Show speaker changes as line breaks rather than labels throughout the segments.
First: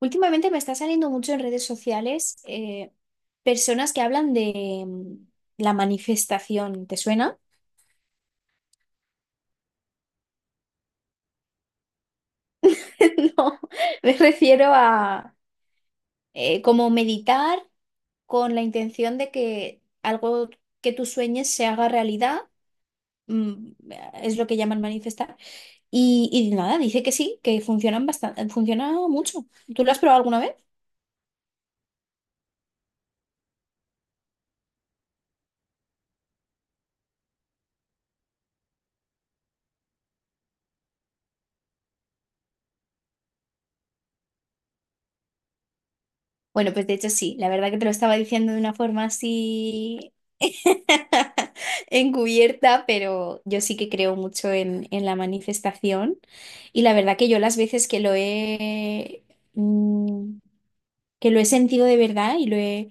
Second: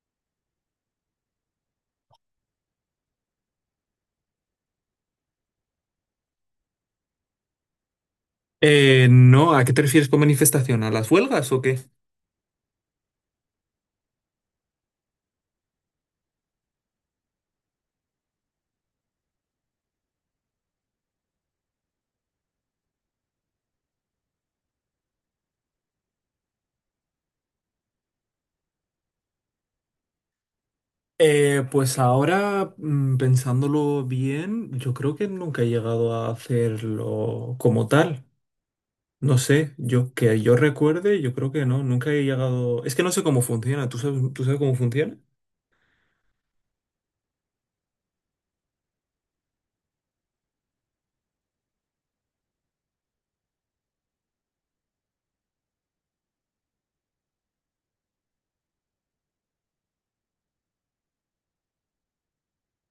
Últimamente me está saliendo mucho en redes sociales personas que hablan de la manifestación. ¿Te suena?
No, ¿a qué te refieres con manifestación? ¿A las huelgas o qué?
No, me refiero a como meditar con la intención de que algo que tú sueñes se haga realidad. mm, Es lo que llaman manifestar. Y nada, dice que sí, que funcionan bastante, funciona mucho. ¿Tú lo has probado alguna vez?
Pues ahora, pensándolo bien, yo creo que nunca he llegado a hacerlo como tal. No sé, yo que yo recuerde, yo creo que no, nunca he llegado. Es que no sé cómo funciona. ¿Tú sabes cómo funciona?
Bueno, pues de hecho sí, la verdad que te lo estaba diciendo de una forma así encubierta, pero yo sí que creo mucho en la manifestación, y la verdad que yo las veces que lo he mm, que lo he sentido de verdad y lo he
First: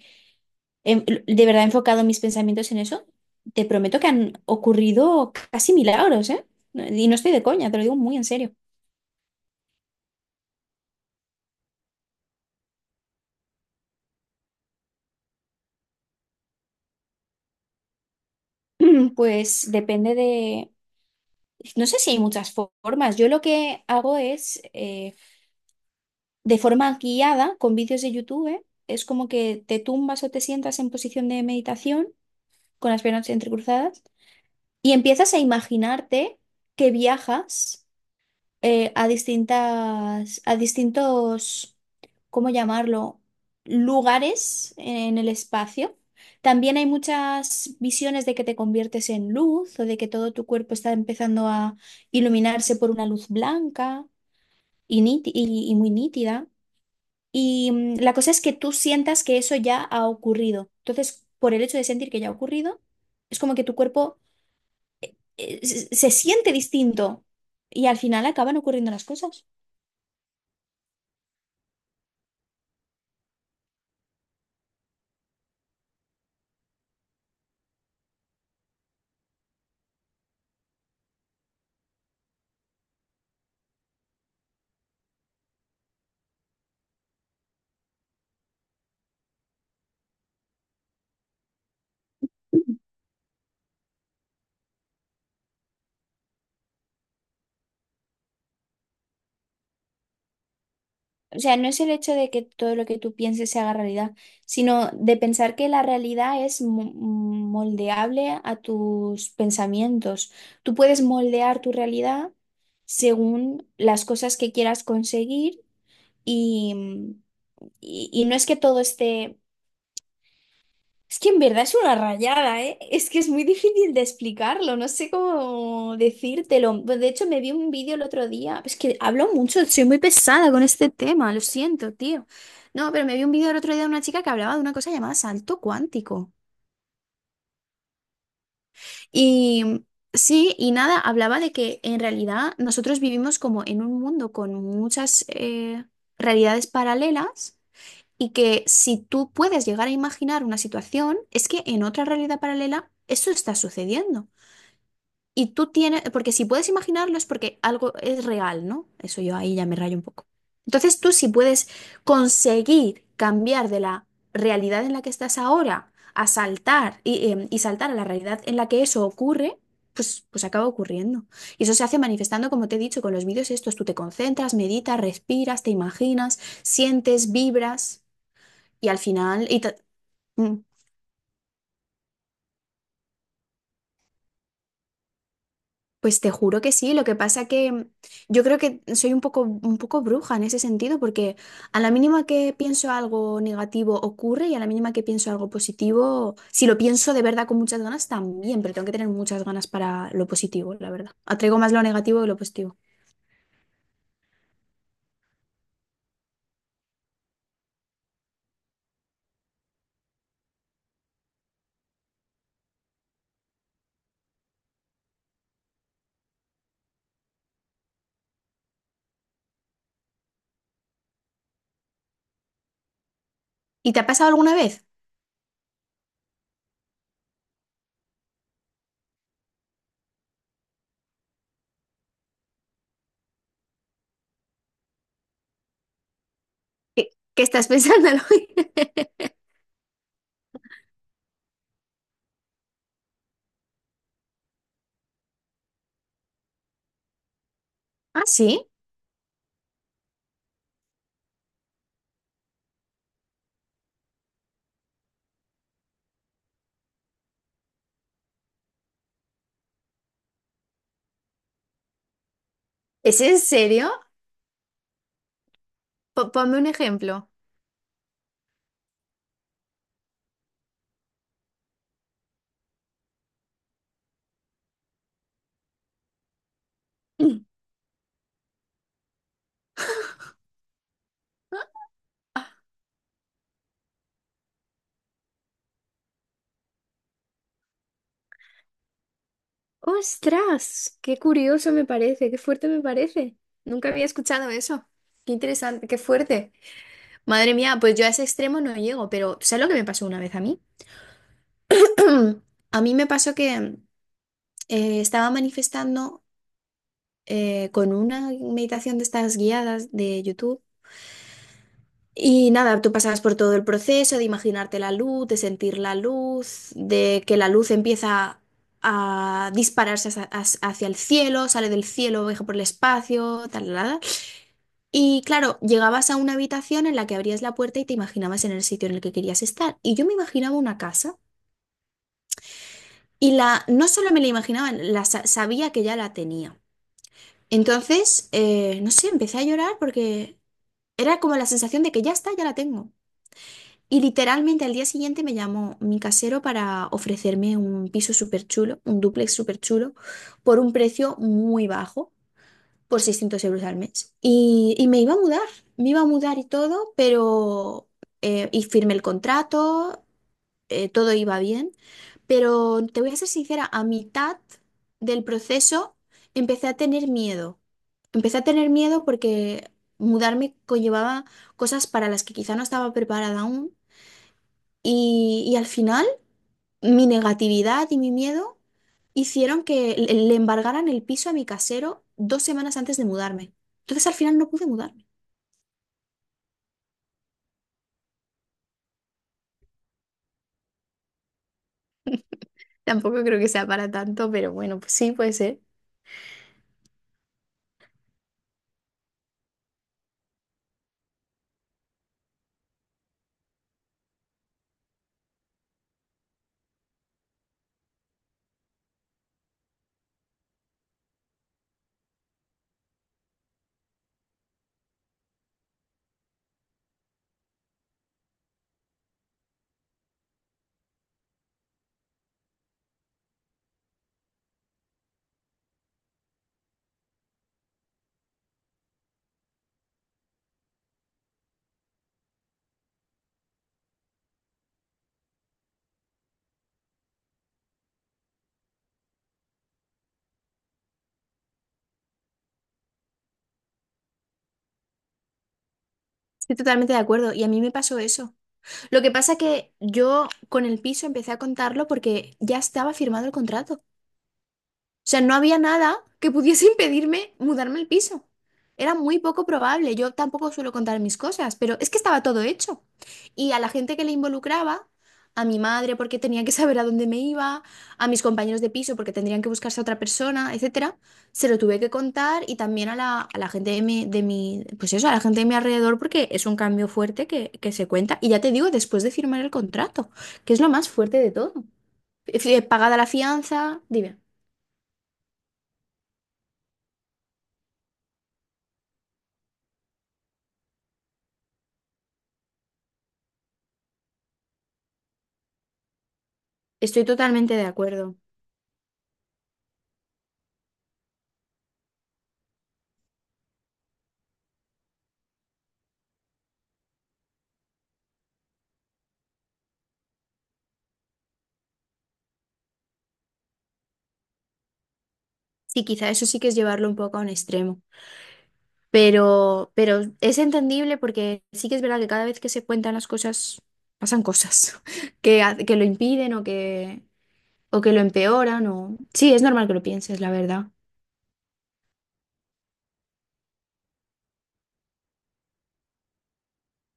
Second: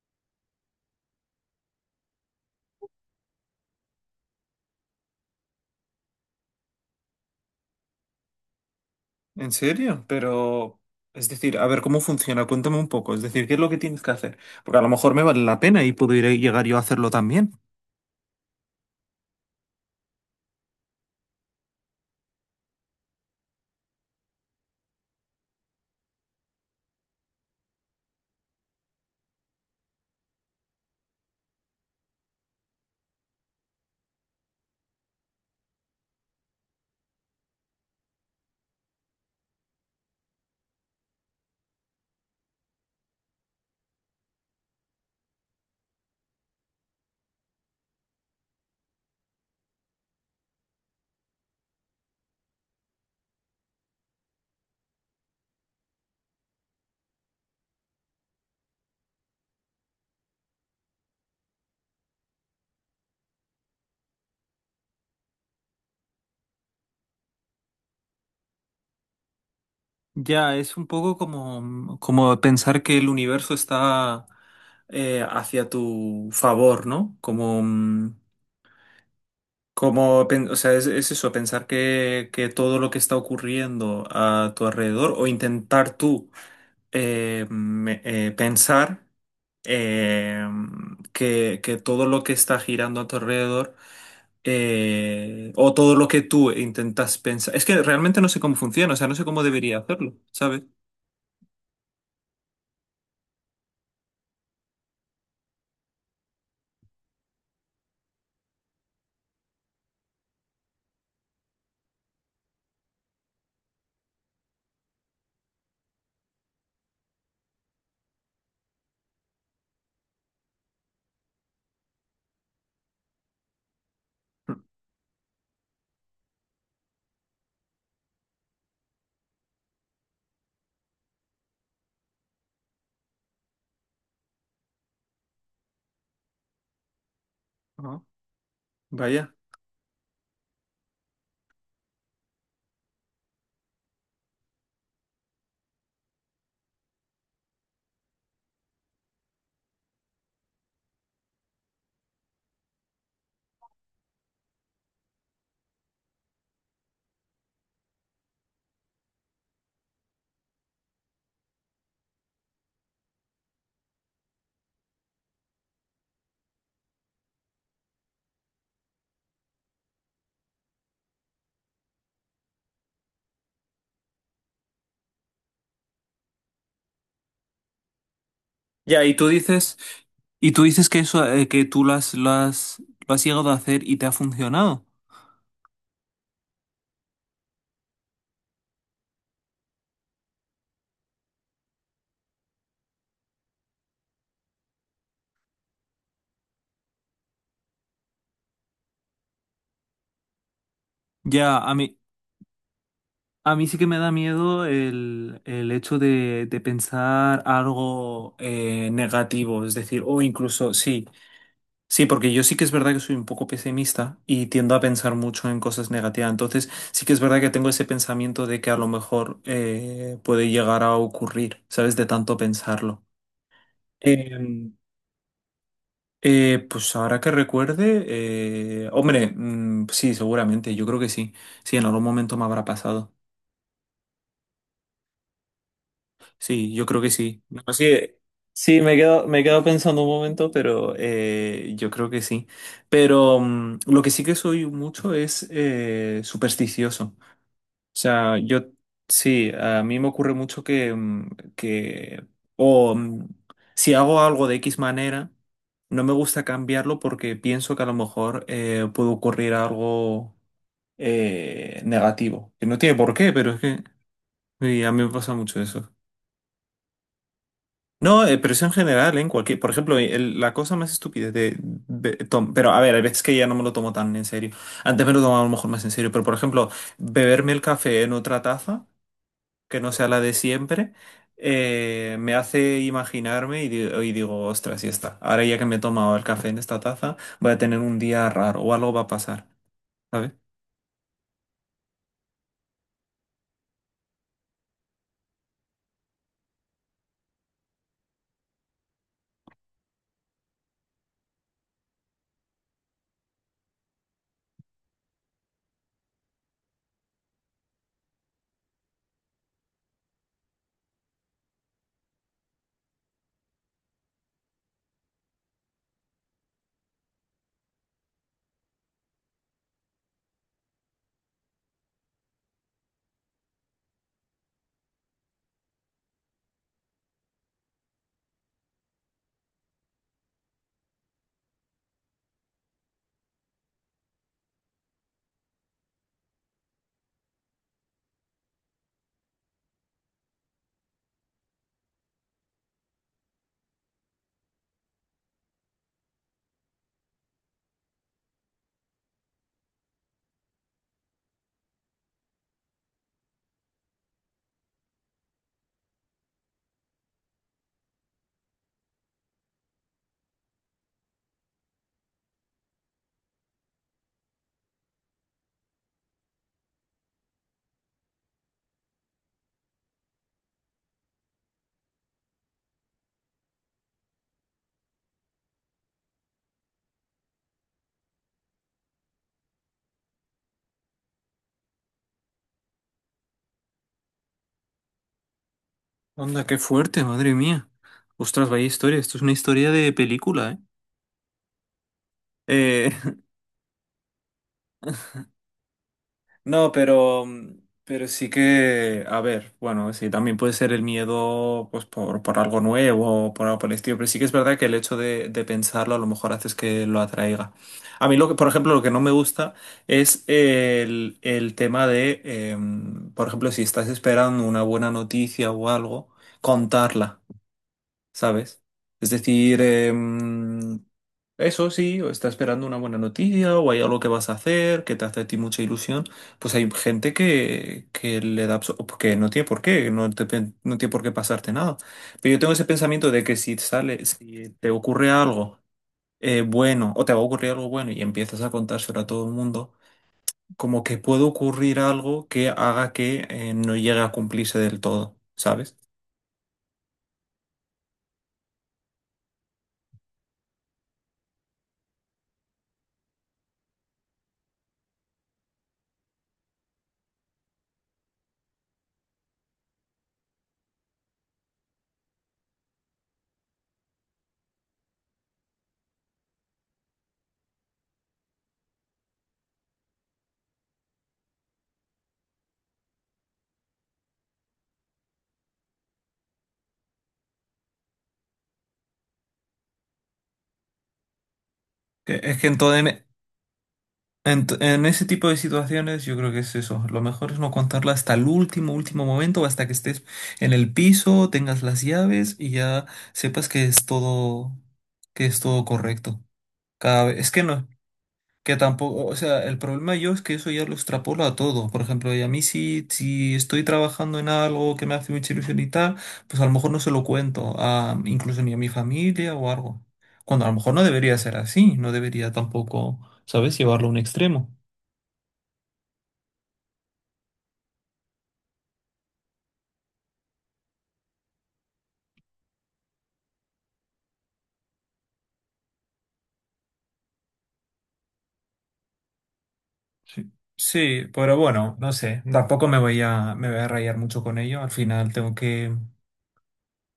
de verdad he enfocado mis pensamientos en eso, te prometo que han ocurrido casi milagros, ¿eh? Y no estoy de coña, te lo digo muy en serio.
¿En serio? Pero, es decir, a ver, ¿cómo funciona? Cuéntame un poco. Es decir, ¿qué es lo que tienes que hacer? Porque a lo mejor me vale la pena y puedo ir a llegar yo a hacerlo también.
Pues depende de... No sé si hay muchas formas. Yo lo que hago es de forma guiada con vídeos de YouTube. Es como que te tumbas o te sientas en posición de meditación con las piernas entrecruzadas y empiezas a imaginarte que viajas a a distintos, ¿cómo llamarlo?, lugares en el espacio. También hay muchas visiones de que te conviertes en luz o de que todo tu cuerpo está empezando a iluminarse por una luz blanca y, y muy nítida. Y la cosa es que tú sientas que eso ya ha ocurrido. Entonces, por el hecho de sentir que ya ha ocurrido, es como que tu cuerpo se siente distinto y al final acaban ocurriendo las cosas.
Ya, es un poco como, como pensar que el universo está hacia tu favor, ¿no? Como, como, o sea, es eso, pensar que todo lo que está ocurriendo a tu alrededor o intentar tú pensar eh, que todo lo que está girando a tu alrededor o todo lo que tú intentas pensar. Es que realmente no sé cómo funciona, o sea, no sé cómo debería hacerlo, ¿sabes?
O sea, no es el hecho de que todo lo que tú pienses se haga realidad, sino de pensar que la realidad es moldeable a tus pensamientos. Tú puedes moldear tu realidad según las cosas que quieras conseguir y, mm, y no es que todo esté. Es que en verdad es una rayada, ¿eh? Es que es muy difícil de explicarlo, no sé cómo decírtelo. Pues, de hecho, me vi un vídeo el otro día. Es que hablo mucho, soy muy pesada con este tema, lo siento, tío. No, pero me vi un vídeo el otro día de una chica que hablaba de una cosa llamada salto cuántico.
Ajá. Vaya.
Y sí, y nada, hablaba de que en realidad nosotros vivimos como en un mundo con muchas realidades paralelas. Y que si tú puedes llegar a imaginar una situación, es que en otra realidad paralela eso está sucediendo. Y tú tienes, porque si puedes imaginarlo es porque algo es real, ¿no? Eso yo ahí ya me rayo un poco. Entonces tú, si puedes conseguir cambiar de la realidad en la que estás ahora a saltar y saltar a la realidad en la que eso ocurre, pues, pues acaba ocurriendo. Y eso se hace manifestando, como te he dicho, con los vídeos estos. Tú te concentras, meditas, respiras, te imaginas, sientes, vibras. Y al
Ya,
final,
y
mm,
tú dices que eso, que tú lo has llegado a hacer y te ha funcionado.
pues te juro que sí, lo que pasa que yo creo que soy un poco bruja en ese sentido, porque a la mínima que pienso algo negativo ocurre, y a la mínima que pienso algo positivo, si lo pienso de verdad con muchas ganas también, pero tengo que tener muchas ganas para lo positivo, la verdad.
Ya,
Atraigo más lo negativo que lo positivo.
a mí sí que me da miedo el hecho de pensar algo negativo, es decir, o incluso, sí, sí, porque yo sí que es verdad que soy un poco pesimista y tiendo a pensar mucho en cosas negativas. Entonces, sí que es verdad que tengo ese pensamiento de que a lo mejor puede llegar a ocurrir, ¿sabes? De tanto pensarlo.
¿Y te ha pasado alguna
Em,
vez?
Pues ahora que recuerde, hombre, sí, seguramente, yo creo que sí. Sí, en algún momento me habrá pasado. Sí, yo creo que
¿Qué,
sí.
qué
No,
estás pensando?
sí, sí, me he quedado pensando un momento, pero yo creo que sí. Pero lo que sí que soy mucho es supersticioso. O
¿Ah,
sea, yo
sí?
sí, a mí me ocurre mucho que o mm, si hago algo de X manera, no me gusta cambiarlo porque pienso que a lo mejor puede ocurrir algo negativo. Que no tiene por
¿Es
qué,
en
pero es que
serio?
y a mí me pasa mucho eso.
Ponme un ejemplo.
No, pero eso en general, ¿eh? En cualquier, por ejemplo, la cosa más estúpida de, pero a ver, hay veces que ya no me lo tomo tan en serio. Antes me lo tomaba a lo mejor más en serio, pero por ejemplo, beberme el café en otra taza que no sea la de siempre, me hace imaginarme y digo, ostras, ya está. Ahora ya que me he tomado el café en esta taza, voy a tener un día raro o algo va a pasar, ¿sabes?
¡Ostras! ¡Qué curioso me parece! ¡Qué fuerte me parece! Nunca había escuchado eso. ¡Qué interesante! ¡Qué fuerte! Madre mía, pues yo a ese extremo no llego, pero ¿sabes lo que me pasó una vez a mí? A mí me pasó que estaba manifestando con una meditación de estas guiadas de YouTube. Y nada, tú pasabas por todo el proceso de imaginarte la luz, de sentir la luz, de que la luz empieza a dispararse hacia, hacia el cielo, sale del cielo, viaja por el espacio, tal, tal, tal. Y claro, llegabas a una habitación en la que abrías la puerta y te imaginabas en el sitio en el que querías estar. Y yo me imaginaba una casa y la, no solo me la imaginaba, la, sabía que ya la tenía. Entonces, no sé, empecé a llorar porque era como la sensación de que ya está, ya la tengo. Y literalmente al día siguiente me llamó mi casero para ofrecerme un piso súper chulo, un dúplex súper chulo, por un precio muy bajo, por 600 € al mes. Y me iba a mudar, me iba a mudar y todo, pero... y firmé el contrato, todo iba bien, pero te voy a ser sincera, a mitad del proceso empecé a tener miedo. Empecé a tener miedo porque mudarme conllevaba cosas para las que quizá no estaba preparada aún y al final, mi negatividad y mi miedo hicieron que le embargaran el piso a mi casero dos semanas antes de mudarme. Entonces, al final no pude mudarme.
Onda, qué fuerte, madre mía. Ostras, vaya historia. Esto es una historia de película, ¿eh? Eh,
Tampoco creo que sea para tanto, pero bueno, pues sí, puede ser.
No, pero sí que, a ver, bueno, sí, también puede ser el miedo pues por algo nuevo o por algo por el estilo, pero sí que es verdad que el hecho de pensarlo a lo mejor haces que lo atraiga. A mí, lo que, por ejemplo, lo que no me gusta es el tema de, por ejemplo, si estás esperando una buena noticia o algo, contarla, ¿sabes? Es decir, eso sí, o está esperando una buena noticia, o hay algo que vas a hacer, que te hace a ti mucha ilusión. Pues hay gente que le da, que no tiene por qué, no no tiene por qué pasarte nada. Pero yo tengo ese pensamiento de que si sale, si te ocurre algo bueno, o te va a ocurrir algo bueno y empiezas a contárselo a todo el mundo, como que puede ocurrir algo que haga que no llegue a cumplirse del todo, ¿sabes?
Estoy totalmente de acuerdo y a mí me pasó eso. Lo que pasa que yo con el piso empecé a contarlo porque ya estaba firmado el contrato. O sea, no había nada que pudiese impedirme mudarme al piso. Era muy poco probable. Yo tampoco suelo contar mis cosas, pero es que estaba todo hecho. Y a la gente que le involucraba, a mi madre porque tenía que saber a dónde me iba, a mis compañeros de piso porque tendrían que buscarse a otra persona, etcétera, se lo tuve que contar, y también a la gente de mi, pues eso, a la gente de mi alrededor, porque es un cambio fuerte que se cuenta. Y ya te digo, después de firmar el contrato, que es lo más fuerte de todo.
Es que
Pagada
entonces,
la fianza, dime.
En ese tipo de situaciones yo creo que es eso. Lo mejor es no contarla hasta el último, último momento, hasta que estés en el piso, tengas las llaves y ya sepas que es todo correcto. Cada
Estoy
vez, es que
totalmente de
no,
acuerdo.
que tampoco, o sea, el problema yo es que eso ya lo extrapolo a todo. Por ejemplo, y a mí si estoy trabajando en algo que me hace mucha ilusión y tal, pues a lo mejor no se lo cuento, a, incluso ni a mi familia o algo. Cuando a lo mejor no debería ser así, no debería tampoco, ¿sabes?, llevarlo a un extremo.
Sí, quizá eso sí que es llevarlo un poco a un extremo, pero es entendible porque sí que es verdad que cada vez que se cuentan las cosas, pasan cosas que, que lo impiden o que lo empeoran. O... sí, es normal que lo pienses,
Sí,
la verdad.
sí, pero bueno, no sé, tampoco me voy a rayar mucho con ello. Al final tengo que,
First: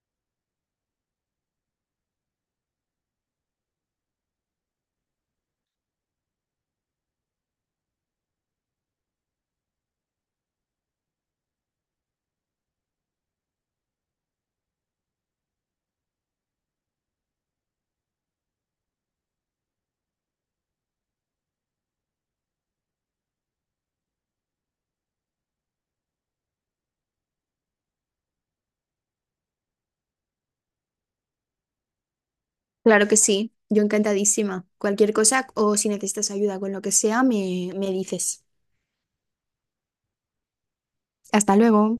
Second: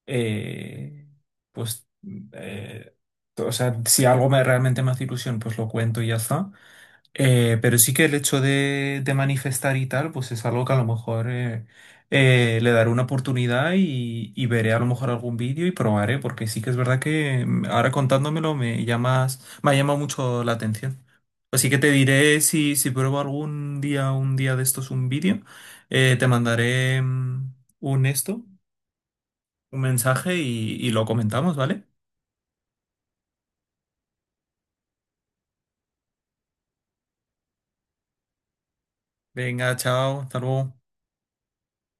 eh, pues, eh, o sea, si algo me, realmente me hace ilusión, pues lo cuento y ya está. Pero sí que el hecho de manifestar y tal, pues es algo que a lo mejor le daré una oportunidad y veré a lo mejor algún vídeo y probaré, porque sí que es verdad que ahora contándomelo me llamas, me ha llamado mucho la atención. Así que te diré si, si pruebo algún día, un día de estos un vídeo, te mandaré un esto, un mensaje y lo comentamos, ¿vale?
Claro que sí, yo encantadísima. Cualquier cosa o si necesitas ayuda con lo que sea, me dices.
Venga, chao, hasta luego.
Hasta luego.